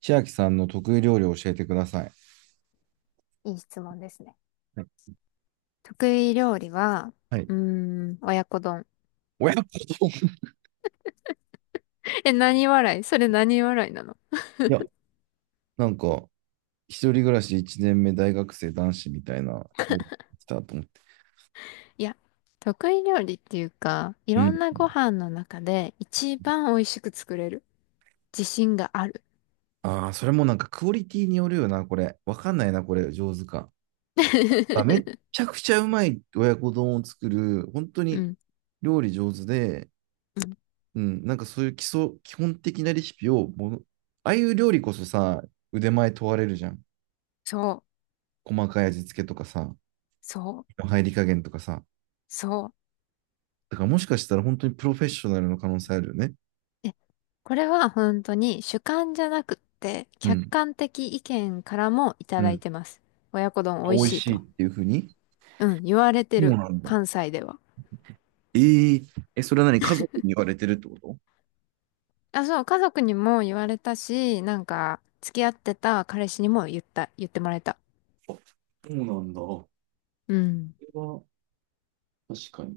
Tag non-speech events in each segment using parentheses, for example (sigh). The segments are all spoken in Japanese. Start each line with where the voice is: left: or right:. right: 千秋さんの得意料理を教えてください。
left: いい質問ですね。得意料理は、
right: はい。
left: うー親子丼。
right: 親子丼。
left: え、何笑い？それ何笑いなの？
right: (laughs) いや、なんか、一人暮らし1年目大学生男子みたいな、来たと思って。
left: いや、得意料理っていうか、い
right: う
left: ろん
right: ん。
left: なご飯の中で一番美味しく作れる。自信がある。
right: ああ、それもなんかクオリティによるよな、これ。わかんないな、これ、上手か。あ、めっ
left: (laughs)
right: ちゃくちゃうまい親子丼を作る、本当
left: う
right: に
left: ん、
right: 料理上手で、
left: うん、
right: うん、なんかそういう基礎、基本的なレシピをもの、ああいう料理こそさ、腕前問われるじゃん。
left: そう、
right: 細かい味付けとかさ、
left: そう、
right: 入り加減とかさ。
left: そ
right: だからもしかしたら本当にプロフェッショナルの可能性あるよね。
left: う。え、これは本当に主観じゃなくって、
right: う
left: 客
right: ん。
left: 観的意見からもい
right: う
left: ただい
right: ん。
left: てます。親子丼
right: 美
left: 美味
right: 味
left: しい
right: しいっ
left: と。
right: ていうふうに。
left: うん、言われて
right: そう
left: る。
right: なんだ。
left: 関西では。
right: えー、え、それは何、家族に言われてるってこ
left: あ、そう、家族にも言われたし、なんか、付き合ってた彼氏にも言ってもらえた。
right: と？そうなんだ。こ
left: うん。
right: れは確かに。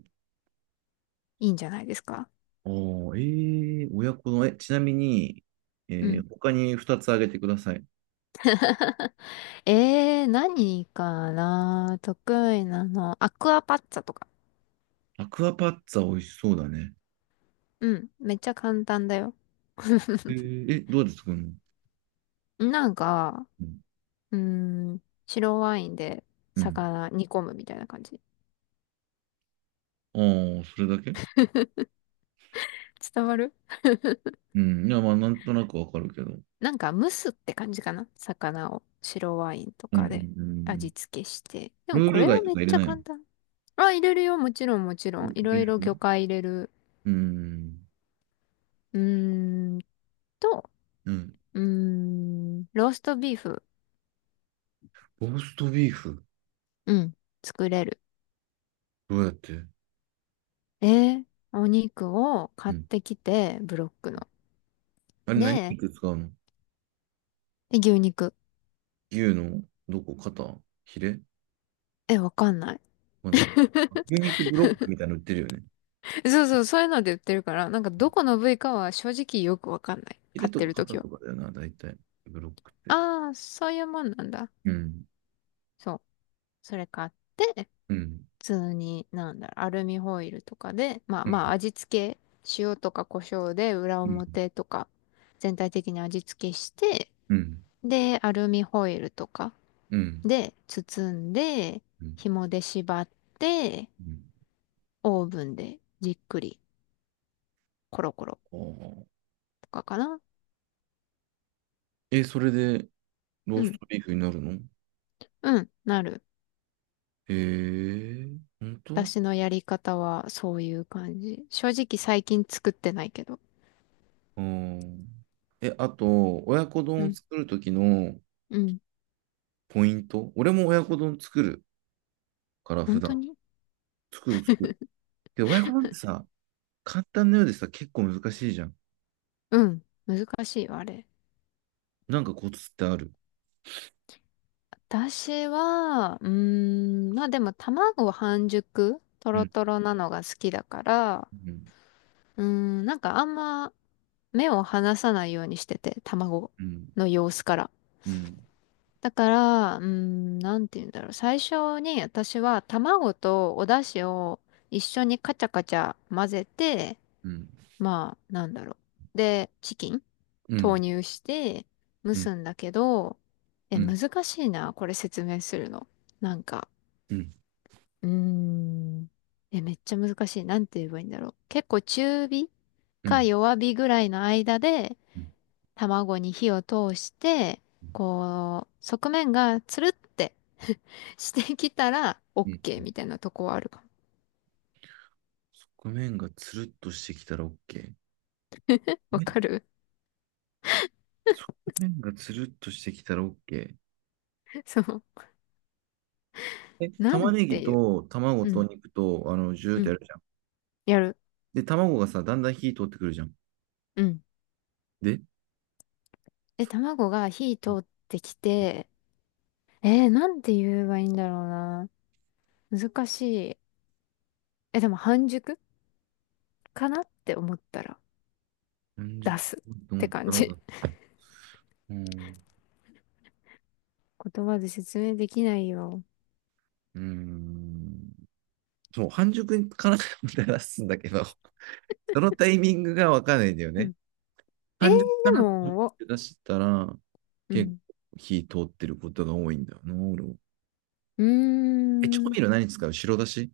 left: いいんじゃないですか？
right: ああー、ええー、親子の、え、ちなみに、
left: う
right: え
left: ん。
right: ー他に2つあげてください。
left: (laughs) 何かな得意なの。アクアパッツァとか。
right: アクアパッツァ美味しそうだね。
left: うん。めっちゃ簡単だよ。
right: え
left: (laughs)
right: ー、え、どうやって作るの？
left: なんか、
right: うん。
left: うー白ワインで
right: うん。
left: 魚煮込むみたいな感じ。
right: ああ、それだけ？
left: 伝わる？
right: うん。いや、まあ、なんとなくわかるけど。うん。
left: なんか蒸すって感じかな、魚を白ワインと
right: うんう
left: か
right: ん
left: で
right: うん。
left: 味付けして。でも
right: ルー
left: こ
right: ル
left: れ
right: 外
left: は
right: と
left: めっ
right: か入れ
left: ちゃ
right: ないの？
left: 簡単。あ、入れるよ。もちろん、もちろ
right: う
left: ん。いろいろ魚
right: ん。
left: 介入れる。
right: うーん。
left: うーんと、
right: うん。
left: ローストビーフ。
right: ローストビーフ。
left: うん、作れる。
right: どうやって？
left: えお肉を
right: う
left: 買っ
right: ん。
left: てきて、ブロックの。
right: あれ何
left: で、
right: 肉使うの？
left: 牛肉。
right: 牛のどこ？肩？ヒレ？
left: え、わかんない。
right: わかんない。
left: (laughs)
right: 牛肉ブロックみたいなの売ってるよね。
left: そうそう、そういうので売ってるから、なんかどこの部位かは正直よくわかんない。
right: ヒレ
left: 買っ
right: と
left: て
right: か
left: ると
right: 肩
left: きは。
right: とかだよな、大体。ブロックって。
left: ああ、そういうもんなんだ。
right: うん。
left: そう。それ買って、
right: うん。
left: 通に、なんだろう、アルミホイルとかで、まあ
right: う
left: まあ
right: ん。
left: 味付け、塩とか胡椒で裏
right: うん。
left: 表とか全体的に味付けして、
right: うん。
left: で、アルミホイルとか
right: うん。
left: で包んで、
right: うん
left: 紐で縛って、
right: うん。
left: オーブンでじっくりコロコロ
right: ああ。
left: とかかな。
right: え、それでロ
left: う
right: ース
left: ん、
right: トビーフになるの？
left: うん、なる。
right: へえ、本当？
left: 私のやり方はそういう感じ。正直最近作ってないけど。
right: うん。え、あと、親子丼
left: う
right: を
left: ん、
right: 作るときの
left: うん。
right: ポイント。俺も親子丼作る。から普
left: 本当
right: 段。
left: に？
right: 作る作る。で親子丼ってさ、簡単なようでさ、結構難しいじゃん。
left: うん。難しいわ、あれ。
right: なんかコツってある？
left: 私は、まあでも卵半熟、ト
right: う
left: ロ
right: ん、
left: トロなのが好きだから、
right: うん、
left: なんかあんま目を離さないようにしてて、卵
right: うん、
left: の様子から。
right: うん、
left: だから、なんて言うんだろう。最初に私は卵とお出汁を一緒にカチャカチャ混ぜて、
right: うん、
left: まあ、なんだろう。で、チキン
right: う
left: 投
right: ん、
left: 入して蒸
right: うん、うん、
left: すんだけど、え、
right: うん、
left: 難しいな、これ説明するの。なんか、
right: うん、
left: うーん。え、めっちゃ難しい。なんて言えばいいんだろう。結構中火か弱火ぐらいの間で
right: うん、
left: 卵に火を通して、こう、側面がつるって (laughs) してきたら
right: うん。
left: OK みたいなとこはあるかも。
right: 側面がつるっとしてきたら OK。
left: わか
right: え、
left: る？
right: 側面がつるっとしてきたら OK。
left: (laughs) そう。
right: え、
left: な
right: 玉
left: ん
right: ねぎ
left: ていう。
right: と卵
left: う
right: と
left: ん。
right: 肉と、あの、ジューっ
left: う
right: てや
left: ん。
right: るじゃん。
left: やる。
right: で、卵がさ、だんだん火通ってくるじゃん。
left: うん。
right: で、
left: で、
right: そ
left: 卵が火通
right: う、
left: ってきて、なんて言えばいいんだろうな。難しい。え、でも半熟かなって思ったら。
right: 半熟
left: 出すっ
right: と思
left: て
right: っ
left: 感
right: たら
left: じ。
right: だ。うん。
left: 言葉で説明できないよ。
right: うーん。もう、半熟かなと思って出すんだけど、(laughs) そのタイミングがわかんないんだよ
left: う
right: ね。
left: ん。えー、
right: 半熟か
left: で
right: なと思っ
left: も、
right: て出したら、
left: う
right: 結構
left: ん。
right: 火通ってることが多いんだよな、俺も。
left: うー
right: え、調味料
left: ん。
right: 何使う？白だし？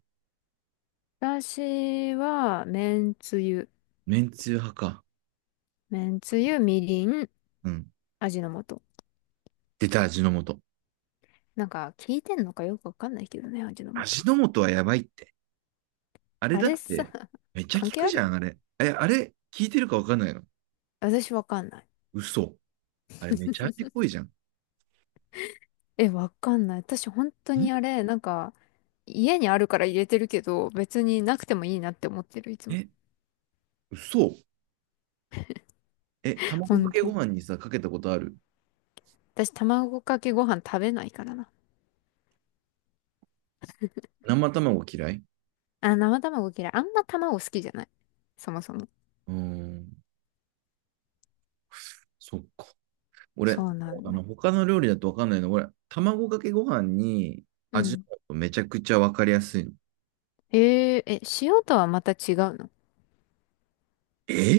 left: 私は、めんつゆ。
right: めんつゆ派か。
left: めんつゆ、みりん、
right: うん。
left: 味の素。
right: 出た、味の素。
left: なんか、聞いてんのかよくわかんないけどね、味の
right: 味
left: 素。
right: の素はやばいって。あれ
left: あ
right: だっ
left: れさ、
right: て、めっちゃ効
left: 関係
right: く
left: あ
right: じゃ
left: る？
right: ん、あれ。え、あれ、効いてるかわかんないの？
left: 私わかんない。
right: 嘘。あれ、めちゃ味濃いじゃん。
left: え、わかんない。私本当にあ
right: ん、
left: れ、なんか、家にあるから入れてるけど、別になくてもいいなって思ってる、いつも。
right: え、嘘。え、
left: ほ
right: 卵か
left: ん
right: けご
left: と。
right: 飯にさ、かけたことある？
left: 私、卵かけご飯食べないからな。
right: 生卵嫌い？
left: あ、生卵嫌い。あんま卵好きじゃない。そもそも。
right: うーん。そっか。俺、
left: そうなん
right: あ
left: だ
right: の、
left: よ。
right: 他の料理だとわかんないの。俺、卵かけご飯に
left: う
right: 味の
left: ん。
right: 素めちゃくちゃわかりやすいの。
left: ええ、塩とはまた違うの？
right: え、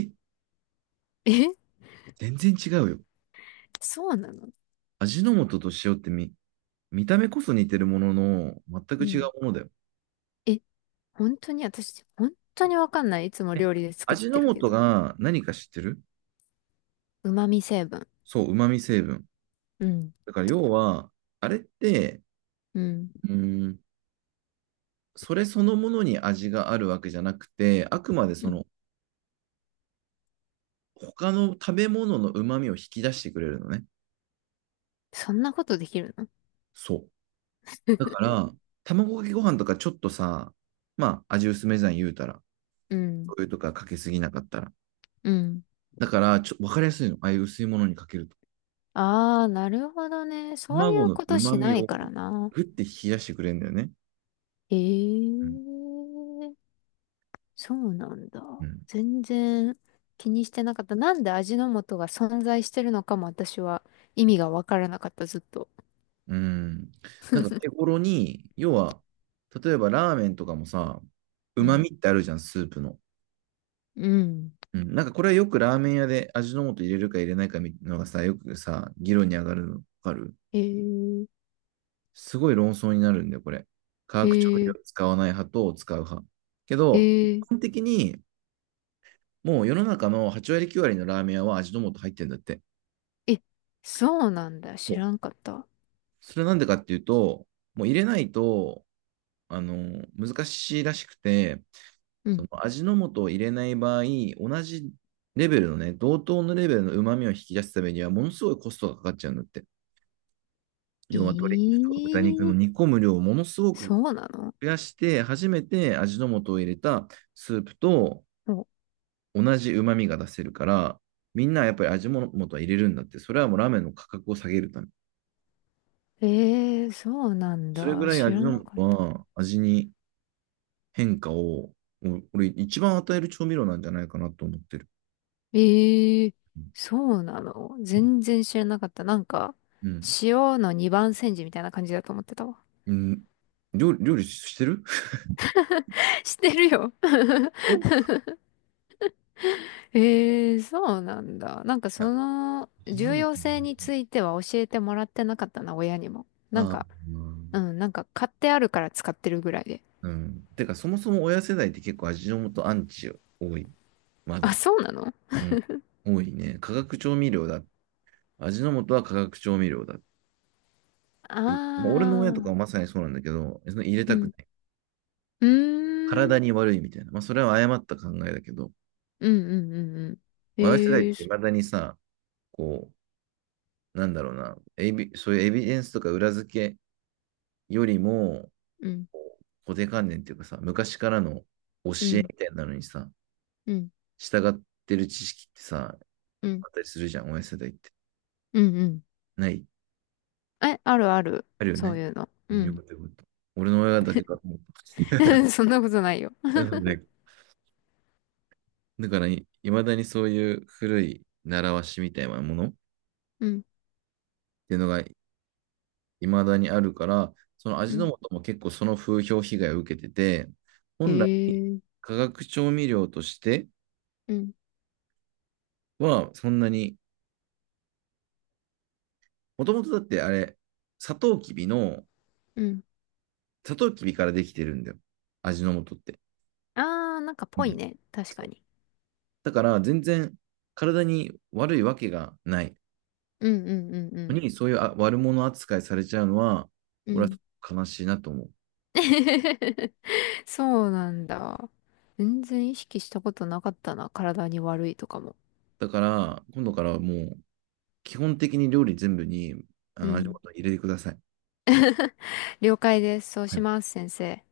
left: (laughs) え、
right: 全然違うよ。
left: そうなの？
right: 味の素と塩ってみ、見た目こそ似てるものの、全く
left: う
right: 違う
left: ん。
right: ものだよ。
left: え、本当に私、本当にわかんない。いつも
right: え、
left: 料理で作っ
right: 味
left: て
right: の
left: るけ
right: 素
left: ど。
right: が何か知ってる？
left: 旨味成分。
right: そう、旨味成分。
left: うん。
right: だから要は、あれって、
left: うん。
right: うーん、それそのものに味があるわけじゃなくて、あくまで
left: う
right: そ
left: ん。
right: の、他の食べ物の旨味を引き出してくれるのね。
left: そんなことできるの？
right: そう。だか
left: (laughs)
right: ら、卵かけご飯とかちょっとさ、まあ、味薄めじゃん言うたら。
left: うん。
right: 醤油とかかけすぎなかったら。
left: うん。
right: だから、ちょ、わかりやすいの。ああいう薄いものにかけると。
left: ああ、なるほどね。そうい
right: 卵
left: う
right: の
left: こと
right: 旨
left: し
right: 味
left: ない
right: を
left: からな。
right: グッて冷やしてくれるんだよね。
left: ええ、そうなんだ。
right: うん。
left: 全然気にしてなかった。なんで味の素が存在してるのかも私は意味がわからなかった、ずっと。
right: うん。なんか手頃に、要は、例えばラーメンとかもさ、
left: う
right: 旨
left: ん。
right: 味ってあるじゃん、スープの。
left: うん。
right: うん。なんかこれはよくラーメン屋で味の素入れるか入れないかみたいなのがさ、よくさ、議論に上がるのわかる？
left: へえ、
right: すごい論争になるんだよ、これ。化学調味
left: へ
right: 料
left: え、
right: を使わない派と使う派。けど、一
left: へえ、
right: 般的に、もう世の中の8割9割のラーメン屋は味の素入ってるんだって。
left: え、そうなんだ。知
right: もう、
left: らんかった。
right: それなんでかっていうと、もう入れないと、あの、難しいらしくて、
left: う
right: そ
left: ん。
right: の味の素を入れない場合、同じレベルのね、同等のレベルの旨味を引き出すためには、ものすごいコストがかかっちゃうんだって。要は鶏肉とか豚肉の
left: ええ、
right: 煮込む量をものすごく
left: そうなの？
right: 増やして、初めて味の素を入れたスープと
left: お、
right: 同じ旨味が出せるから、みんなやっぱり味の素は入れるんだって、それはもうラーメンの価格を下げるため。
left: ええ、そうなん
right: それぐ
left: だ。
right: らい
left: 知
right: 味
left: ら
right: の
left: な
right: 素
left: かった。
right: は味に変化を、もう俺一番与える調味料なんじゃないかなと思ってる。
left: ええ、
right: う
left: そうなの？
right: ん。
left: 全然知らなかった。なんか、
right: うん
left: 塩の二番煎じみたいな感じだと思ってたわ。
right: うん。料理、料理してる？
left: (laughs) してるよ。
right: (laughs) い
left: ええ、そうなんだ。なんか
right: や、
left: その
right: 味の
left: 重
right: 素
left: 要性に
right: ね。
left: ついては教えてもらってなかったな、親にも。なん
right: あ
left: か、
right: あ、
left: うん、なんか買ってあるから使ってるぐらいで。
right: うん。てか、そもそも親世代って結構味の素アンチ多い。ま
left: あ、
right: だ。
left: そうなの？あ
right: うん。多いね。化学調味料だ。味の素は化学調味料だって
left: あ
right: 言って。まあ俺の親とかはま
left: ー、
right: さにそうなんだけど、その入れ
left: う
right: たく
left: ん。
right: ない。
left: うー
right: 体
left: ん。
right: に悪いみたいな。まあ、それは誤った考えだけど、
left: うんうんうんうん。
right: まあ親世代っ
left: ええ、
right: て
left: そ
right: 未だにさ、こう、なんだろうな、エビ、そういうエビデンスとか裏付けよりも、
left: うん、
right: こう固定観念っていうかさ、昔からの教
left: う
right: え
left: ん、
right: みたいなのにさ、
left: うん、
right: 従ってる知識ってさ、
left: うん、
right: あったりするじゃん、親世代って。
left: うん、うん。
right: ない？
left: え、あるある。
right: あるよ
left: そう
right: ね。
left: いうの。
right: う
left: う
right: ん、よか
left: ん。
right: ったよかった。俺の親だけかと思った。
left: (laughs) そんなことないよ。
right: (laughs) なのでだからい、まだにそういう古い習わしみたいなものっ
left: うん、
right: ていうのがいまだにあるから、その
left: う
right: 味の
left: ん。
right: 素も結構その風評被害を受けてて、
left: え
right: 本来
left: え、
right: 化学調味料として
left: うん、
right: はそんなに、もともとだってあれ、サトウキビの、
left: うん。
right: サトウキビからできてるんだよ。味の素って。
left: ああ、なんか
right: う
left: ぽい
right: ん。
left: ね。確かに。
right: だから全然体に悪いわけがない
left: うんうんうんう
right: の
left: ん。
right: に、そういうあ悪者扱いされちゃうのは、
left: う
right: 俺は
left: ん
right: 悲しいなと思う。
left: (laughs) そうなんだ。全然意識したことなかったな。体に悪いとかも。
right: だから、今度からもう基本的に料理全部に、あ
left: う
right: の、味
left: ん。
right: ごと入れてください。
left: 了解です。そう
right: は
left: し
right: い。
left: ます、先生。